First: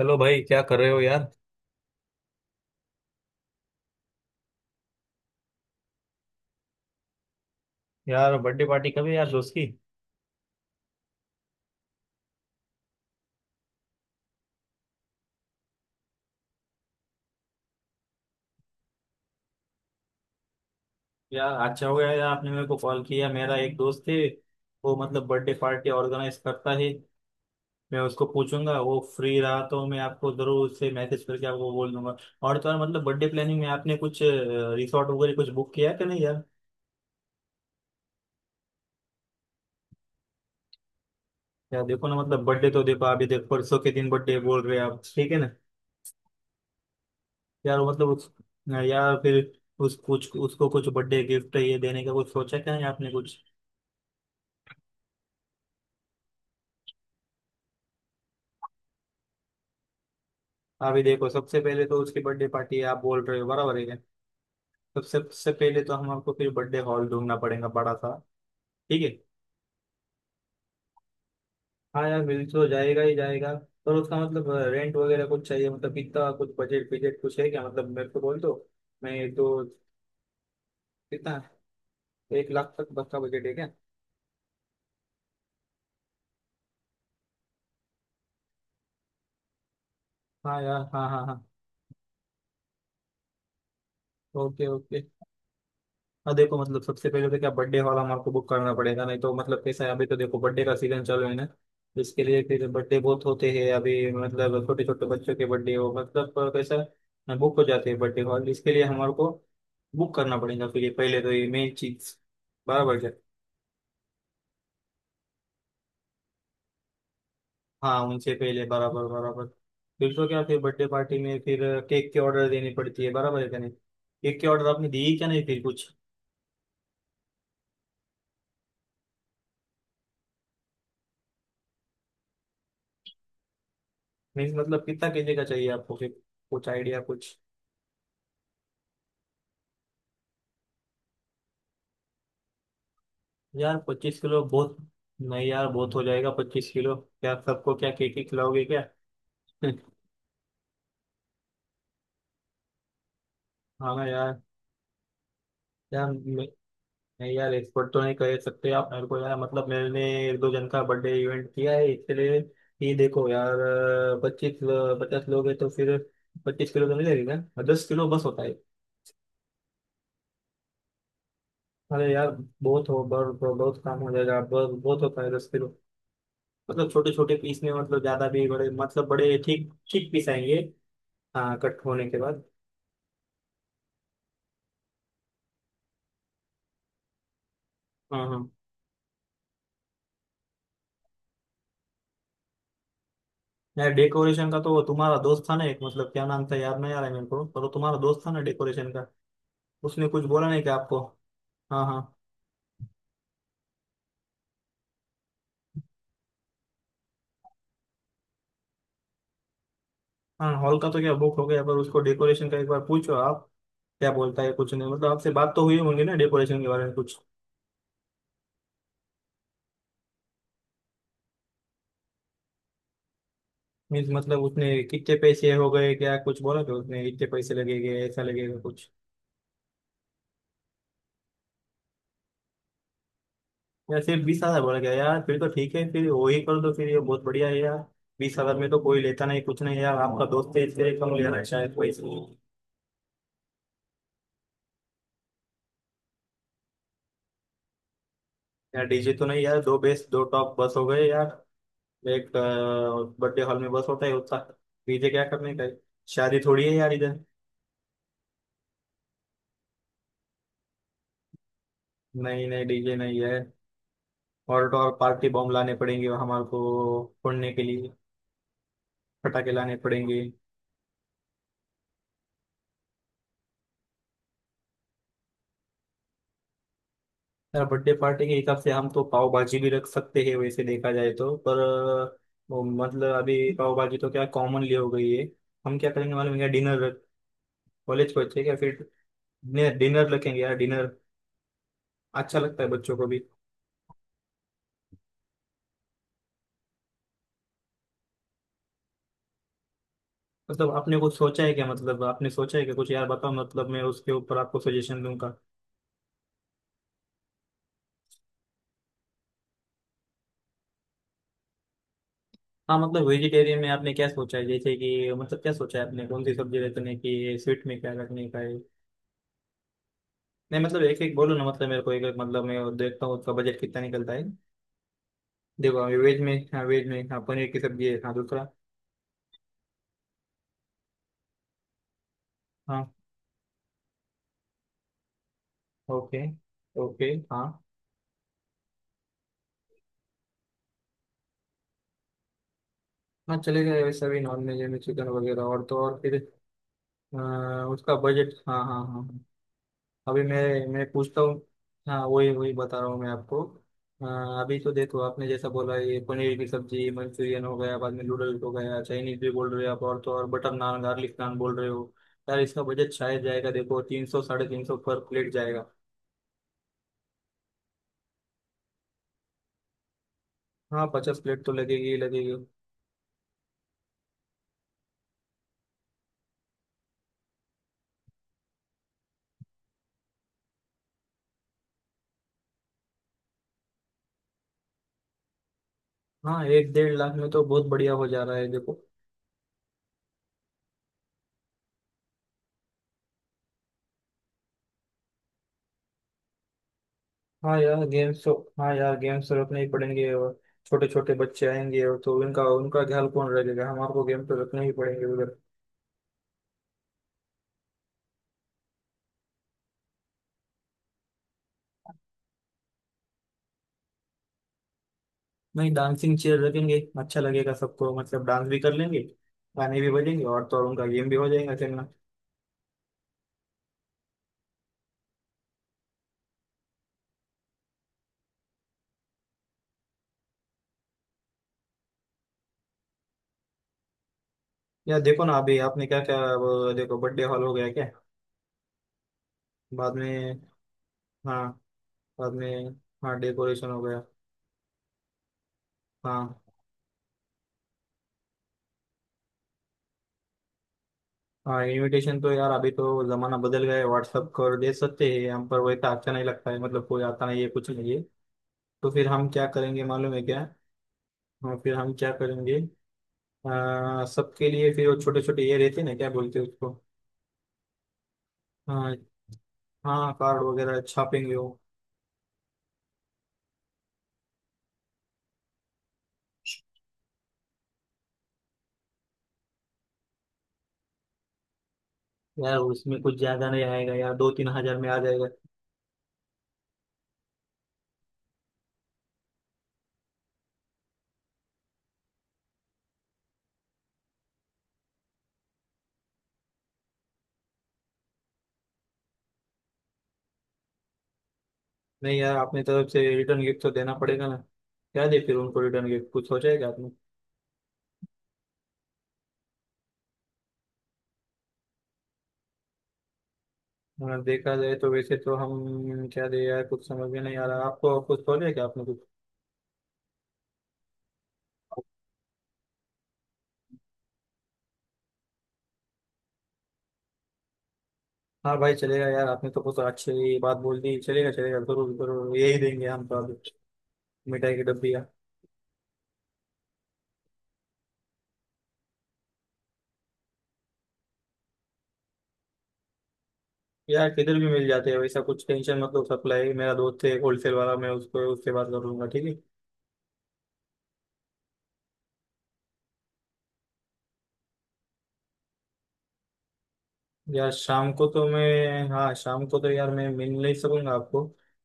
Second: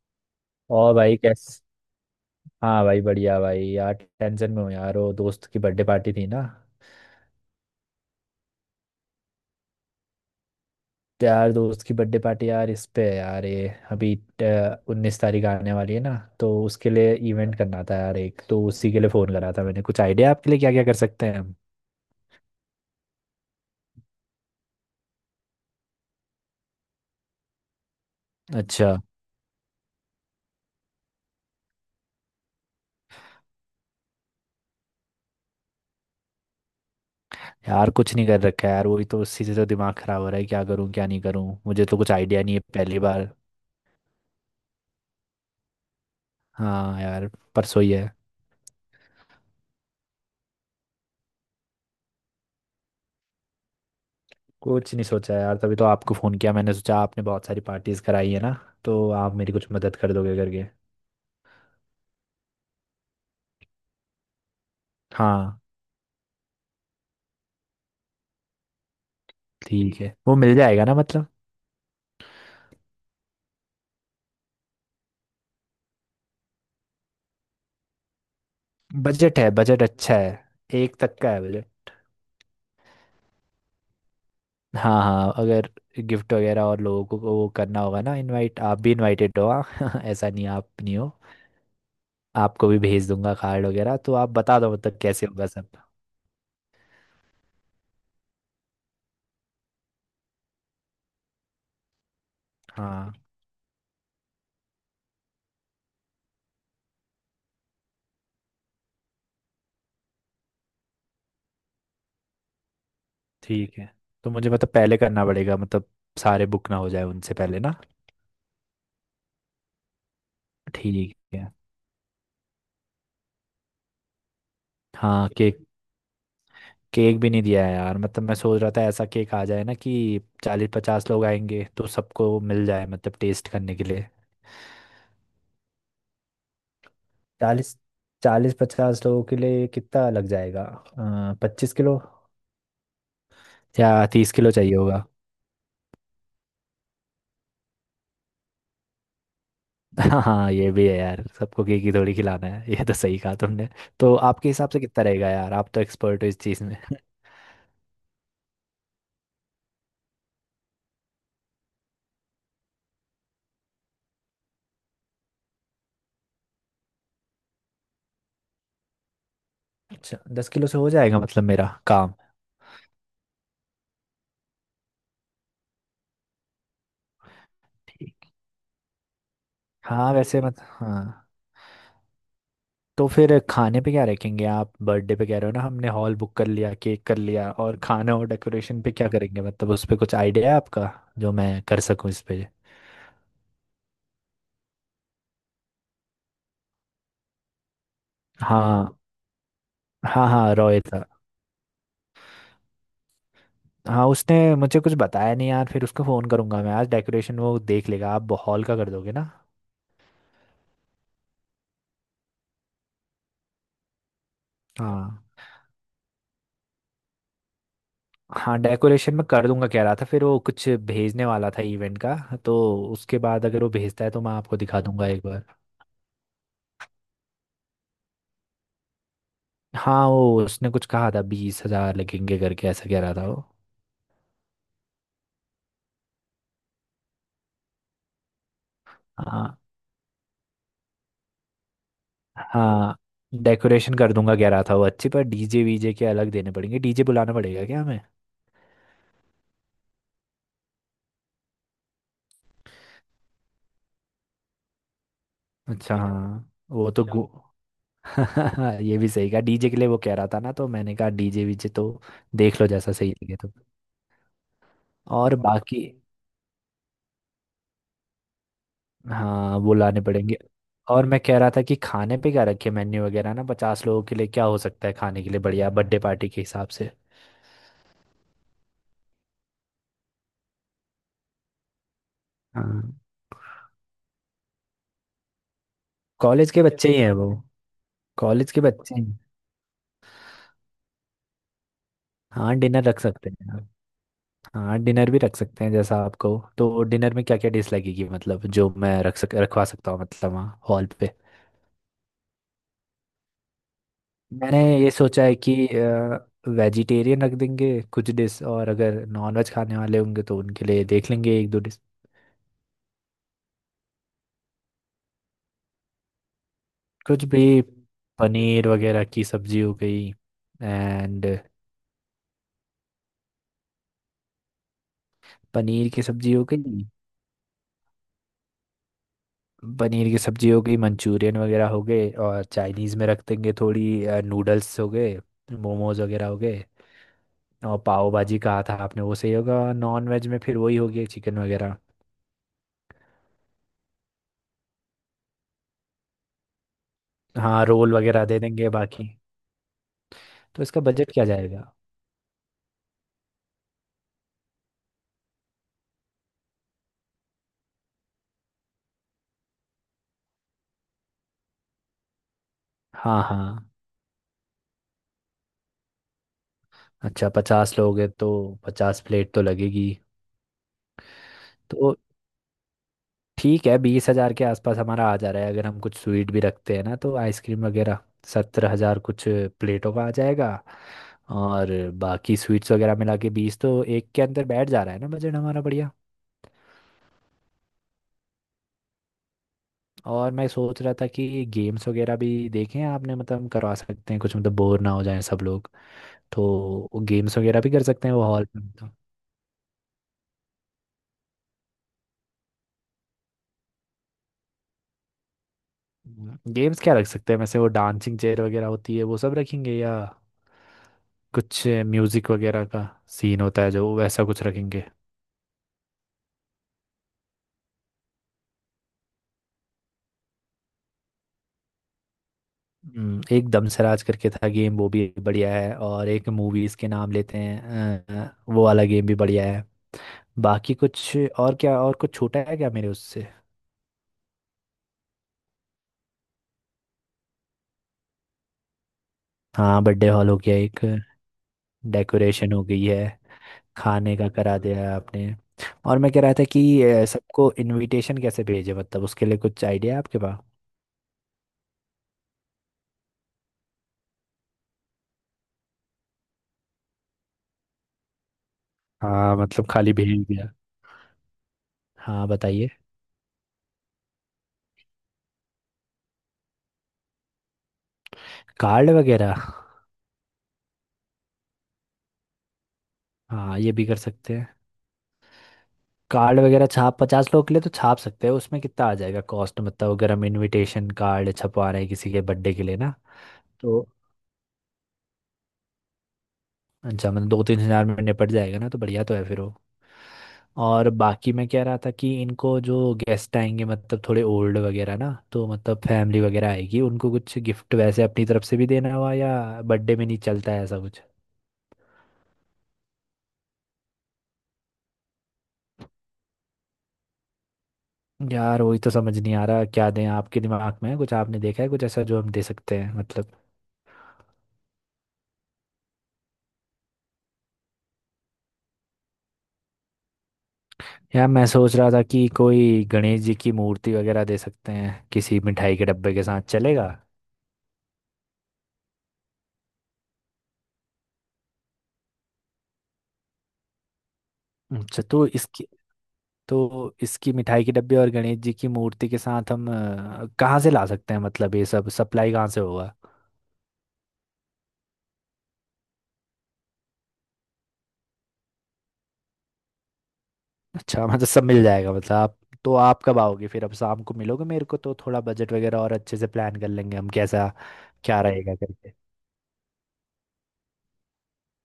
Hello भाई, क्या कर रहे और हो भाई यार। कैस। हाँ भाई, बढ़िया भाई, यार टेंशन में हूँ यार। वो दोस्त की बर्थडे पार्टी थी ना, यार, बर्थडे पार्टी कभी यार दोस्त की। तो यार दोस्त की बर्थडे पार्टी यार इस पे है यार, ये अभी 19 तारीख आने वाली है ना। तो उसके लिए इवेंट करना था यार, एक तो उसी के लिए फ़ोन करा था मैंने। कुछ आइडिया आपके लिए क्या क्या कर सकते हैं यार हम। अच्छा हो गया यार आपने मेरे को कॉल किया। मेरा एक दोस्त है, वो बर्थडे पार्टी ऑर्गेनाइज करता है। मैं उसको पूछूंगा, अच्छा। वो फ्री रहा तो मैं आपको जरूर उससे मैसेज करके आपको बोल दूंगा। और तो और मतलब बर्थडे प्लानिंग में आपने कुछ रिसोर्ट वगैरह कुछ बुक किया है कि नहीं यार? यार कुछ नहीं कर रखा है यार, वही तो उसी से तो दिमाग ख़राब हो रहा है, क्या करूँ क्या नहीं करूँ, यार मुझे तो देखो कुछ ना, आइडिया मतलब नहीं है, बर्थडे तो पहली देखो, अभी बार। देखो परसों के दिन बर्थडे बोल रहे हैं आप, ठीक है ना। हाँ यार, यार परसों वो ही मतलब है। उस यार फिर उस कुछ उसको कुछ बर्थडे गिफ्ट ये देने का कुछ सोचा क्या नहीं आपने कुछ? कुछ नहीं सोचा यार, तभी तो आपको फ़ोन किया मैंने, सोचा आपने बहुत सारी पार्टीज़ कराई है ना, तो आप मेरी कुछ मदद कर दोगे करके। अभी देखो, सबसे पहले तो उसकी बर्थडे पार्टी है आप बोल रहे हो, बराबर है क्या? सबसे सबसे हाँ। पहले तो हम आपको फिर बर्थडे हॉल ढूंढना पड़ेगा बड़ा सा। ठीक है। ठीक है, वो मिल जाएगा ना मतलब। हाँ यार, मिल तो जाएगा ही जाएगा। पर उसका मतलब रेंट वगैरह कुछ चाहिए, मतलब कितना कुछ बजट बजट कुछ है क्या, मतलब मेरे को बोल दो। मैं बजट है, तो बजट अच्छा है। एक तक का कितना? है बजट। 1,00,000 तक बस का बजट है क्या? हाँ हाँ, अगर गिफ्ट वगैरह और लोगों को वो करना होगा ना इनवाइट, आप भी इनवाइटेड हो हाँ ऐसा नहीं, हाँ आप यार, नहीं हाँ हो। हाँ हाँ। आपको भी भेज दूंगा कार्ड वगैरह, तो आप बता ओके दो मतलब ओके। कैसे होगा सब। हाँ देखो, मतलब सबसे पहले तो क्या बर्थडे वाला हमारे को बुक करना पड़ेगा, नहीं तो मतलब कैसा है, अभी तो देखो बर्थडे का सीजन चल रहा है ना, तो इसके लिए फिर बर्थडे हाँ बहुत होते हैं अभी, मतलब छोटे छोटे बच्चों के बर्थडे हो, मतलब कैसा बुक हो जाते हैं बर्थडे हॉल, इसके लिए हमारे को बुक करना पड़ेगा। फिर ये पहले तो ये मेन चीज। बराबर है। ठीक है। तो मुझे मतलब पहले करना पड़ेगा मतलब, सारे बुक ना हो जाए उनसे पहले ना। हाँ उनसे पहले, बराबर बराबर। फिर तो क्या, फिर बर्थडे ठीक पार्टी में है। फिर केक के ऑर्डर देनी पड़ती है, बराबर है क्या? नहीं, केक के ऑर्डर आपने दी क्या हाँ नहीं केक, फिर कुछ? केक भी नहीं दिया है यार, मतलब मैं सोच रहा था ऐसा केक आ जाए ना कि 40-50 लोग आएंगे तो सबको मिल जाए मतलब टेस्ट करने के लिए। मीन्स मतलब कितना केजी का चाहिए आपको फिर, कुछ आइडिया कुछ? 40, 40-50 लोगों के लिए कितना लग जाएगा। 25 किलो यार या पच्चीस तीस किलो किलो चाहिए बहुत। होगा। नहीं यार, बहुत हो जाएगा 25 किलो। क्या सबको क्या केक ही खिलाओगे क्या? हाँ ये भी है यार, सबको केक ही थोड़ी खिलाना है, ये तो सही कहा तुमने। हाँ ना तो यार। आपके हिसाब से कितना रहेगा यार, आप तो यार एक्सपर्ट हो इस मैं- चीज़ में। नहीं यार, एक्सपर्ट तो नहीं कर सकते आप मेरे को यार, मतलब मैंने एक दो जन का बर्थडे इवेंट किया है इसलिए। ये देखो यार, पच्चीस पचास लोग हैं तो फिर 25 किलो तो नहीं लगेगा, 10 किलो बस होता है। अच्छा, 10 किलो से हो जाएगा मतलब मेरा अरे काम। यार, बहुत काम हो जाएगा, बहुत बहुत होता है 10 किलो। मतलब छोटे छोटे पीस में, मतलब ज्यादा भी बड़े मतलब बड़े ठीक ठीक हाँ पीस वैसे ठीक आएंगे। मत, हाँ। हाँ कट होने के बाद। तो फिर खाने पे क्या रखेंगे आप बर्थडे पे, कह रहे हो ना हमने हॉल बुक कर लिया, केक कर लिया, और खाना हाँ और हाँ, डेकोरेशन पे क्या करेंगे, मतलब उस पे कुछ आइडिया है आपका जो मैं कर सकूं इस पे। यार डेकोरेशन का तो वो तुम्हारा दोस्त था ना एक, मतलब क्या नाम था याद नहीं आ रहा है मेरे को, पर वो तुम्हारा दोस्त था ना हाँ डेकोरेशन का। उसने कुछ हाँ। बोला हाँ, नहीं क्या रॉय आपको? था। हाँ हाँ। हाँ उसने मुझे कुछ बताया नहीं यार, फिर उसको फ़ोन करूंगा मैं आज, डेकोरेशन वो देख लेगा, आप हॉल का कर दोगे ना। हाँ हॉल का तो क्या बुक हो गया, पर उसको डेकोरेशन का एक बार पूछो आप, क्या बोलता है कुछ? नहीं मतलब हाँ। आपसे बात तो हुई होंगी ना डेकोरेशन के बारे में कुछ? हाँ डेकोरेशन में कर दूंगा कह रहा था, फिर वो कुछ भेजने वाला था इवेंट का। तो उसके बाद अगर वो भेजता मीन्स है तो मैं मतलब आपको दिखा उसने दूंगा कितने एक बार। पैसे हो गए क्या कुछ बोला क्या, उसने इतने पैसे लगेंगे ऐसा लगेगा कुछ? हाँ, वो उसने कुछ कहा था, 20,000 लगेंगे करके ऐसा कह रहा था वो। या सिर्फ 20,000 बोला क्या यार? फिर तो ठीक है, फिर वही कर दो, फिर ये बहुत बढ़िया है यार। बीस हजार में तो कोई लेता नहीं हाँ। कुछ नहीं, यार आपका दोस्त है इसलिए कम ले रहा है शायद पैसे। हाँ, डेकोरेशन कर दूंगा कह रहा था वो, अच्छी। पर डीजे वीजे के अलग देने पड़ेंगे, डीजे बुलाना पड़ेगा क्या हमें। यार डीजे तो नहीं यार, दो बेस दो टॉप बस हो गए यार। एक बर्थडे हॉल में बस होता है उतना, डीजे क्या करने का है? अच्छा शादी हाँ, थोड़ी है वो यार तो अच्छा इधर। गु- ये भी सही कहा, डीजे के लिए वो कह रहा था ना तो मैंने कहा डीजे वीजे तो नहीं देख नहीं, लो जैसा डीजे सही नहीं है। लगे तो। और तो और पार्टी और बॉम्ब लाने बाकी, पड़ेंगे हमारे को फोड़ने के लिए। पटाखे हाँ वो लाने लाने पड़ेंगे। पड़ेंगे। और मैं कह रहा था कि खाने पे क्या रखे मेन्यू वगैरह ना, 50 लोगों के लिए क्या हो सकता है खाने के लिए बढ़िया बर्थडे पार्टी के हिसाब से। यार बर्थडे पार्टी के हिसाब से हम तो पाव भाजी भी रख सकते हैं, वैसे देखा जाए तो, पर वो हाँ मतलब अभी पाव भाजी तो क्या कॉमनली हो गई है। हम क्या करेंगे मालूम है क्या, कॉलेज के डिनर बच्चे ही रख। हैं वो, कॉलेज को अच्छे कॉलेज क्या के फिर, बच्चे हैं। डिनर रखेंगे यार, डिनर अच्छा हाँ लगता है डिनर बच्चों रख को भी। सकते हैं। हाँ डिनर भी रख सकते हैं जैसा आपको। तो डिनर में क्या क्या डिश लगेगी मतलब जो मैं रख सक रखवा सकता हूँ मतलब वहाँ मतलब हॉल आपने पे। कुछ सोचा है क्या, मतलब आपने सोचा है कि कुछ यार बताओ, मतलब मैं उसके ऊपर आपको मैंने ये सजेशन सोचा दूंगा। है कि वेजिटेरियन रख देंगे कुछ डिश, और अगर नॉनवेज खाने वाले होंगे तो उनके लिए देख लेंगे एक दो डिश। हाँ मतलब वेजिटेरियन में आपने क्या सोचा है, जैसे कि मतलब क्या सोचा है आपने, कौन सी सब्जी रखने की कुछ है, भी, स्वीट में क्या रखने का है? पनीर वगैरह की सब्जी हो गई। नहीं मतलब एक एक एंड, बोलो ना, मतलब मेरे को एक एक, मतलब मैं देखता हूँ उसका बजट कितना निकलता है। देखो पनीर अभी की वेज में, सब्जी हो हाँ वेज गई। में, हाँ पनीर की सब्जी है, हाँ दूसरा? पनीर की सब्जी हो गई, मंचूरियन वगैरह हो गए, और हाँ चाइनीज़ में रख देंगे थोड़ी, नूडल्स हो गए, मोमोज ओके वगैरह हो गए। ओके। हाँ और पाव भाजी कहा था आपने, वो सही होगा। नॉन वेज में फिर वही होगी, चिकन वगैरह। हाँ, चलेगा वैसा भी, नॉन वेज में चिकन वगैरह। और तो और फिर अ, हाँ रोल उसका वगैरह बजट, दे हाँ देंगे हाँ हाँ, बाकी। अभी तो मैं इसका मैं बजट पूछता क्या हूँ। जाएगा। हाँ वही वही बता रहा हूँ मैं आपको। हाँ, अभी तो देखो, आपने जैसा बोला, ये पनीर की सब्जी, मंचूरियन हो गया, बाद में नूडल्स हो गया, चाइनीज भी बोल रहे हो आप, और तो और बटर नान गार्लिक नान बोल रहे हो। यार इसका बजट शायद हाँ हाँ। जाएगा, देखो 300 350 पर प्लेट जाएगा। अच्छा, 50 लोग हैं तो 50 प्लेट तो लगेगी। हाँ 50 प्लेट तो लगेगी तो ही लगेगी। ठीक है, 20,000 के आसपास हमारा आ जा रहा है, अगर हम कुछ स्वीट भी रखते हैं ना तो आइसक्रीम वगैरह। 17,000 कुछ प्लेटों का आ जाएगा, और बाकी स्वीट्स वगैरह मिला के बीस, तो एक के अंदर बैठ जा रहा है ना बजट हमारा, बढ़िया। हाँ, एक 1,50,000 में तो बहुत बढ़िया हो जा रहा है देखो। और मैं सोच रहा था कि गेम्स वगैरह भी देखें आपने, मतलब हम करवा सकते हैं कुछ, मतलब बोर ना हो जाएं सब लोग, तो गेम्स हाँ वगैरह भी कर यार सकते हैं वो गेम्स तो, हॉल में हाँ तो। यार गेम्स तो रखने ही पड़ेंगे। और छोटे छोटे बच्चे आएंगे और तो उनका उनका ख्याल कौन रखेगा, हमारे को गेम तो रखने ही पड़ेंगे उधर। गेम्स क्या रख सकते हैं वैसे, वो डांसिंग चेयर वगैरह होती है वो सब रखेंगे, या कुछ म्यूजिक वगैरह का सीन होता है जो, वैसा कुछ रखेंगे। नहीं, डांसिंग चेयर रखेंगे अच्छा लगेगा सबको, मतलब डांस भी कर लेंगे, गाने भी बजेंगे, और तो और उनका गेम भी हो जाएगा खेलना। एक दमसराज करके था गेम, वो भी बढ़िया है, और एक मूवीज के नाम लेते हैं वो वाला गेम भी बढ़िया है। बाकी कुछ और क्या, और कुछ छोटा है क्या मेरे उससे। यार देखो ना, अभी आपने क्या क्या वो, देखो बर्थडे हॉल हो गया क्या? हाँ बाद बर्थडे हॉल हो में, गया एक, हाँ, बाद डेकोरेशन हो में, गई हाँ है, डेकोरेशन हो गया। खाने का करा दिया है आपने। और मैं कह रहा हाँ था कि सबको इनविटेशन कैसे भेजे मतलब उसके लिए कुछ आइडिया है आपके पास। हाँ, इनविटेशन तो यार अभी तो जमाना बदल गया है, व्हाट्सअप कर दे सकते हैं हम, पर वैसा अच्छा नहीं लगता है, मतलब कोई आता नहीं है कुछ नहीं है। तो फिर हम हाँ क्या मतलब करेंगे खाली मालूम है भेज क्या? दिया। हाँ फिर हम क्या हाँ करेंगे, बताइए। सबके लिए फिर वो छोटे छोटे ये रहते हैं ना, क्या बोलते हैं उसको? कार्ड हाँ, वगैरह। हाँ कार्ड वगैरह छापेंगे वो। हाँ ये भी कर सकते हैं, कार्ड वगैरह छाप 50 लोग के लिए तो छाप सकते हैं, उसमें कितना आ जाएगा कॉस्ट, मतलब अगर हम इनविटेशन कार्ड छपवा रहे हैं किसी के बर्थडे यार के लिए ना। उसमें कुछ ज्यादा नहीं तो आएगा यार, दो तीन हजार में आ जाएगा। अच्छा, मतलब 2-3 हजार में निपट जाएगा ना, तो बढ़िया तो है फिर वो। और बाकी मैं कह रहा था कि इनको जो गेस्ट आएंगे मतलब थोड़े ओल्ड वगैरह ना तो मतलब फैमिली वगैरह आएगी, उनको कुछ गिफ्ट वैसे अपनी तरफ से भी देना हुआ, या बर्थडे में नहीं चलता है ऐसा कुछ। नहीं यार, अपनी तरफ से रिटर्न गिफ्ट तो देना पड़ेगा ना। क्या दे फिर उनको रिटर्न गिफ्ट, कुछ हो जाएगा आपने? यार वही तो समझ नहीं आ रहा क्या दें, आपके दिमाग में है कुछ, आपने देखा है कुछ ऐसा जो हम दे सकते हैं मतलब। हाँ, देखा जाए तो, वैसे तो हम क्या दे यार, कुछ समझ में नहीं आ रहा, आपको कुछ हो जाएगा आपने कुछ? यार मैं सोच रहा था कि कोई गणेश जी की मूर्ति वगैरह दे सकते हैं किसी मिठाई के डब्बे के साथ, चलेगा। हाँ भाई चलेगा यार, आपने तो कुछ अच्छी बात बोल दी, चलेगा चलेगा जरूर जरूर, यही देंगे हम तो अभी, मिठाई की डब्बी अच्छा यार। तो इसकी, तो इसकी मिठाई के डब्बे और गणेश जी की मूर्ति के साथ हम कहाँ से ला सकते हैं, मतलब ये सब सप्लाई कहाँ से होगा। यार किधर भी मिल जाते हैं वैसा कुछ, टेंशन मतलब सप्लाई, मेरा दोस्त है एक होलसेल वाला, मैं उसको उससे बात कर लूंगा, ठीक है। अच्छा मतलब सब मिल जाएगा मतलब, आप। तो आप कब आओगे फिर, अब शाम को मिलोगे मेरे को तो थोड़ा बजट वगैरह और अच्छे से प्लान कर लेंगे हम, कैसा यार शाम को क्या तो रहेगा मैं, करके। हाँ शाम को तो यार मैं मिल नहीं सकूंगा आपको।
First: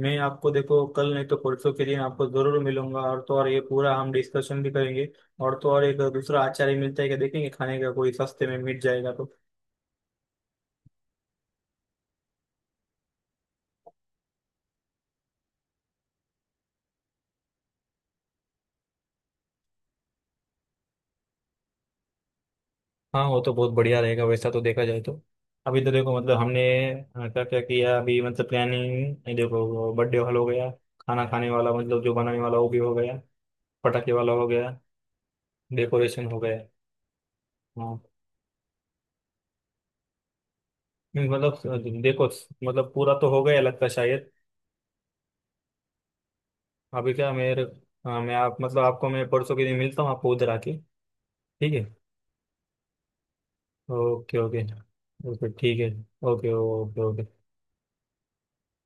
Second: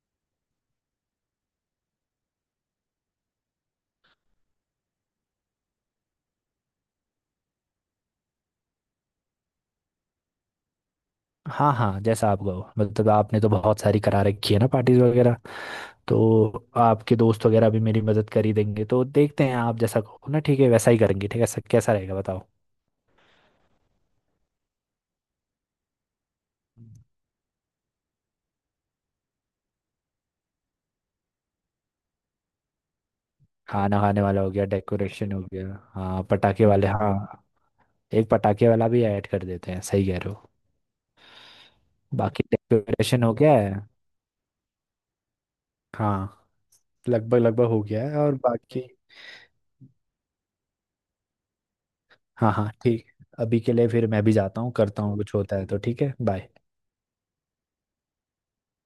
मैं आपको देखो कल नहीं तो परसों के दिन आपको जरूर मिलूंगा, और तो और ये पूरा हम डिस्कशन भी करेंगे। और तो और एक दूसरा आचार्य मिलता है क्या देखेंगे, खाने का कोई सस्ते में मिल जाएगा तो। हाँ हाँ जैसा आप कहो, मतलब आपने तो बहुत सारी करा रखी है ना पार्टीज वगैरह, तो आपके दोस्त वगैरह भी मेरी मदद कर ही देंगे, तो देखते हैं आप जैसा कहो ना, ठीक है वैसा ही करेंगे, ठीक है सब, कैसा रहेगा बताओ। हाँ वो तो बहुत बढ़िया रहेगा वैसा, तो देखा जाए तो। अभी तो देखो मतलब हमने क्या क्या किया अभी, मतलब प्लानिंग देखो, बर्थडे हॉल हो गया, खाना खाने वाला मतलब जो बनाने वाला वो भी हो गया, खाना पटाखे खाने वाला वाला हो हो गया, गया, डेकोरेशन हो गया। हाँ डेकोरेशन हो गया। पटाखे वाले, हाँ एक पटाखे वाला भी ऐड कर देते हैं, सही कह रहे हो। नहीं मतलब देखो, बाकी मतलब पूरा डेकोरेशन तो हो हो गया गया है। लगता है शायद। हाँ अभी क्या लगभग मेरे, लगभग हो गया है, हाँ, मैं और आप बाकी। मतलब आपको मैं परसों के दिन मिलता हूँ आपको उधर आके, ठीक है। हाँ हाँ ठीक, अभी के लिए फिर मैं भी ओके जाता ओके। हूँ, करता हूँ कुछ, ओके होता है तो ठीक है। ठीक है, ओके बाय। Okay okay.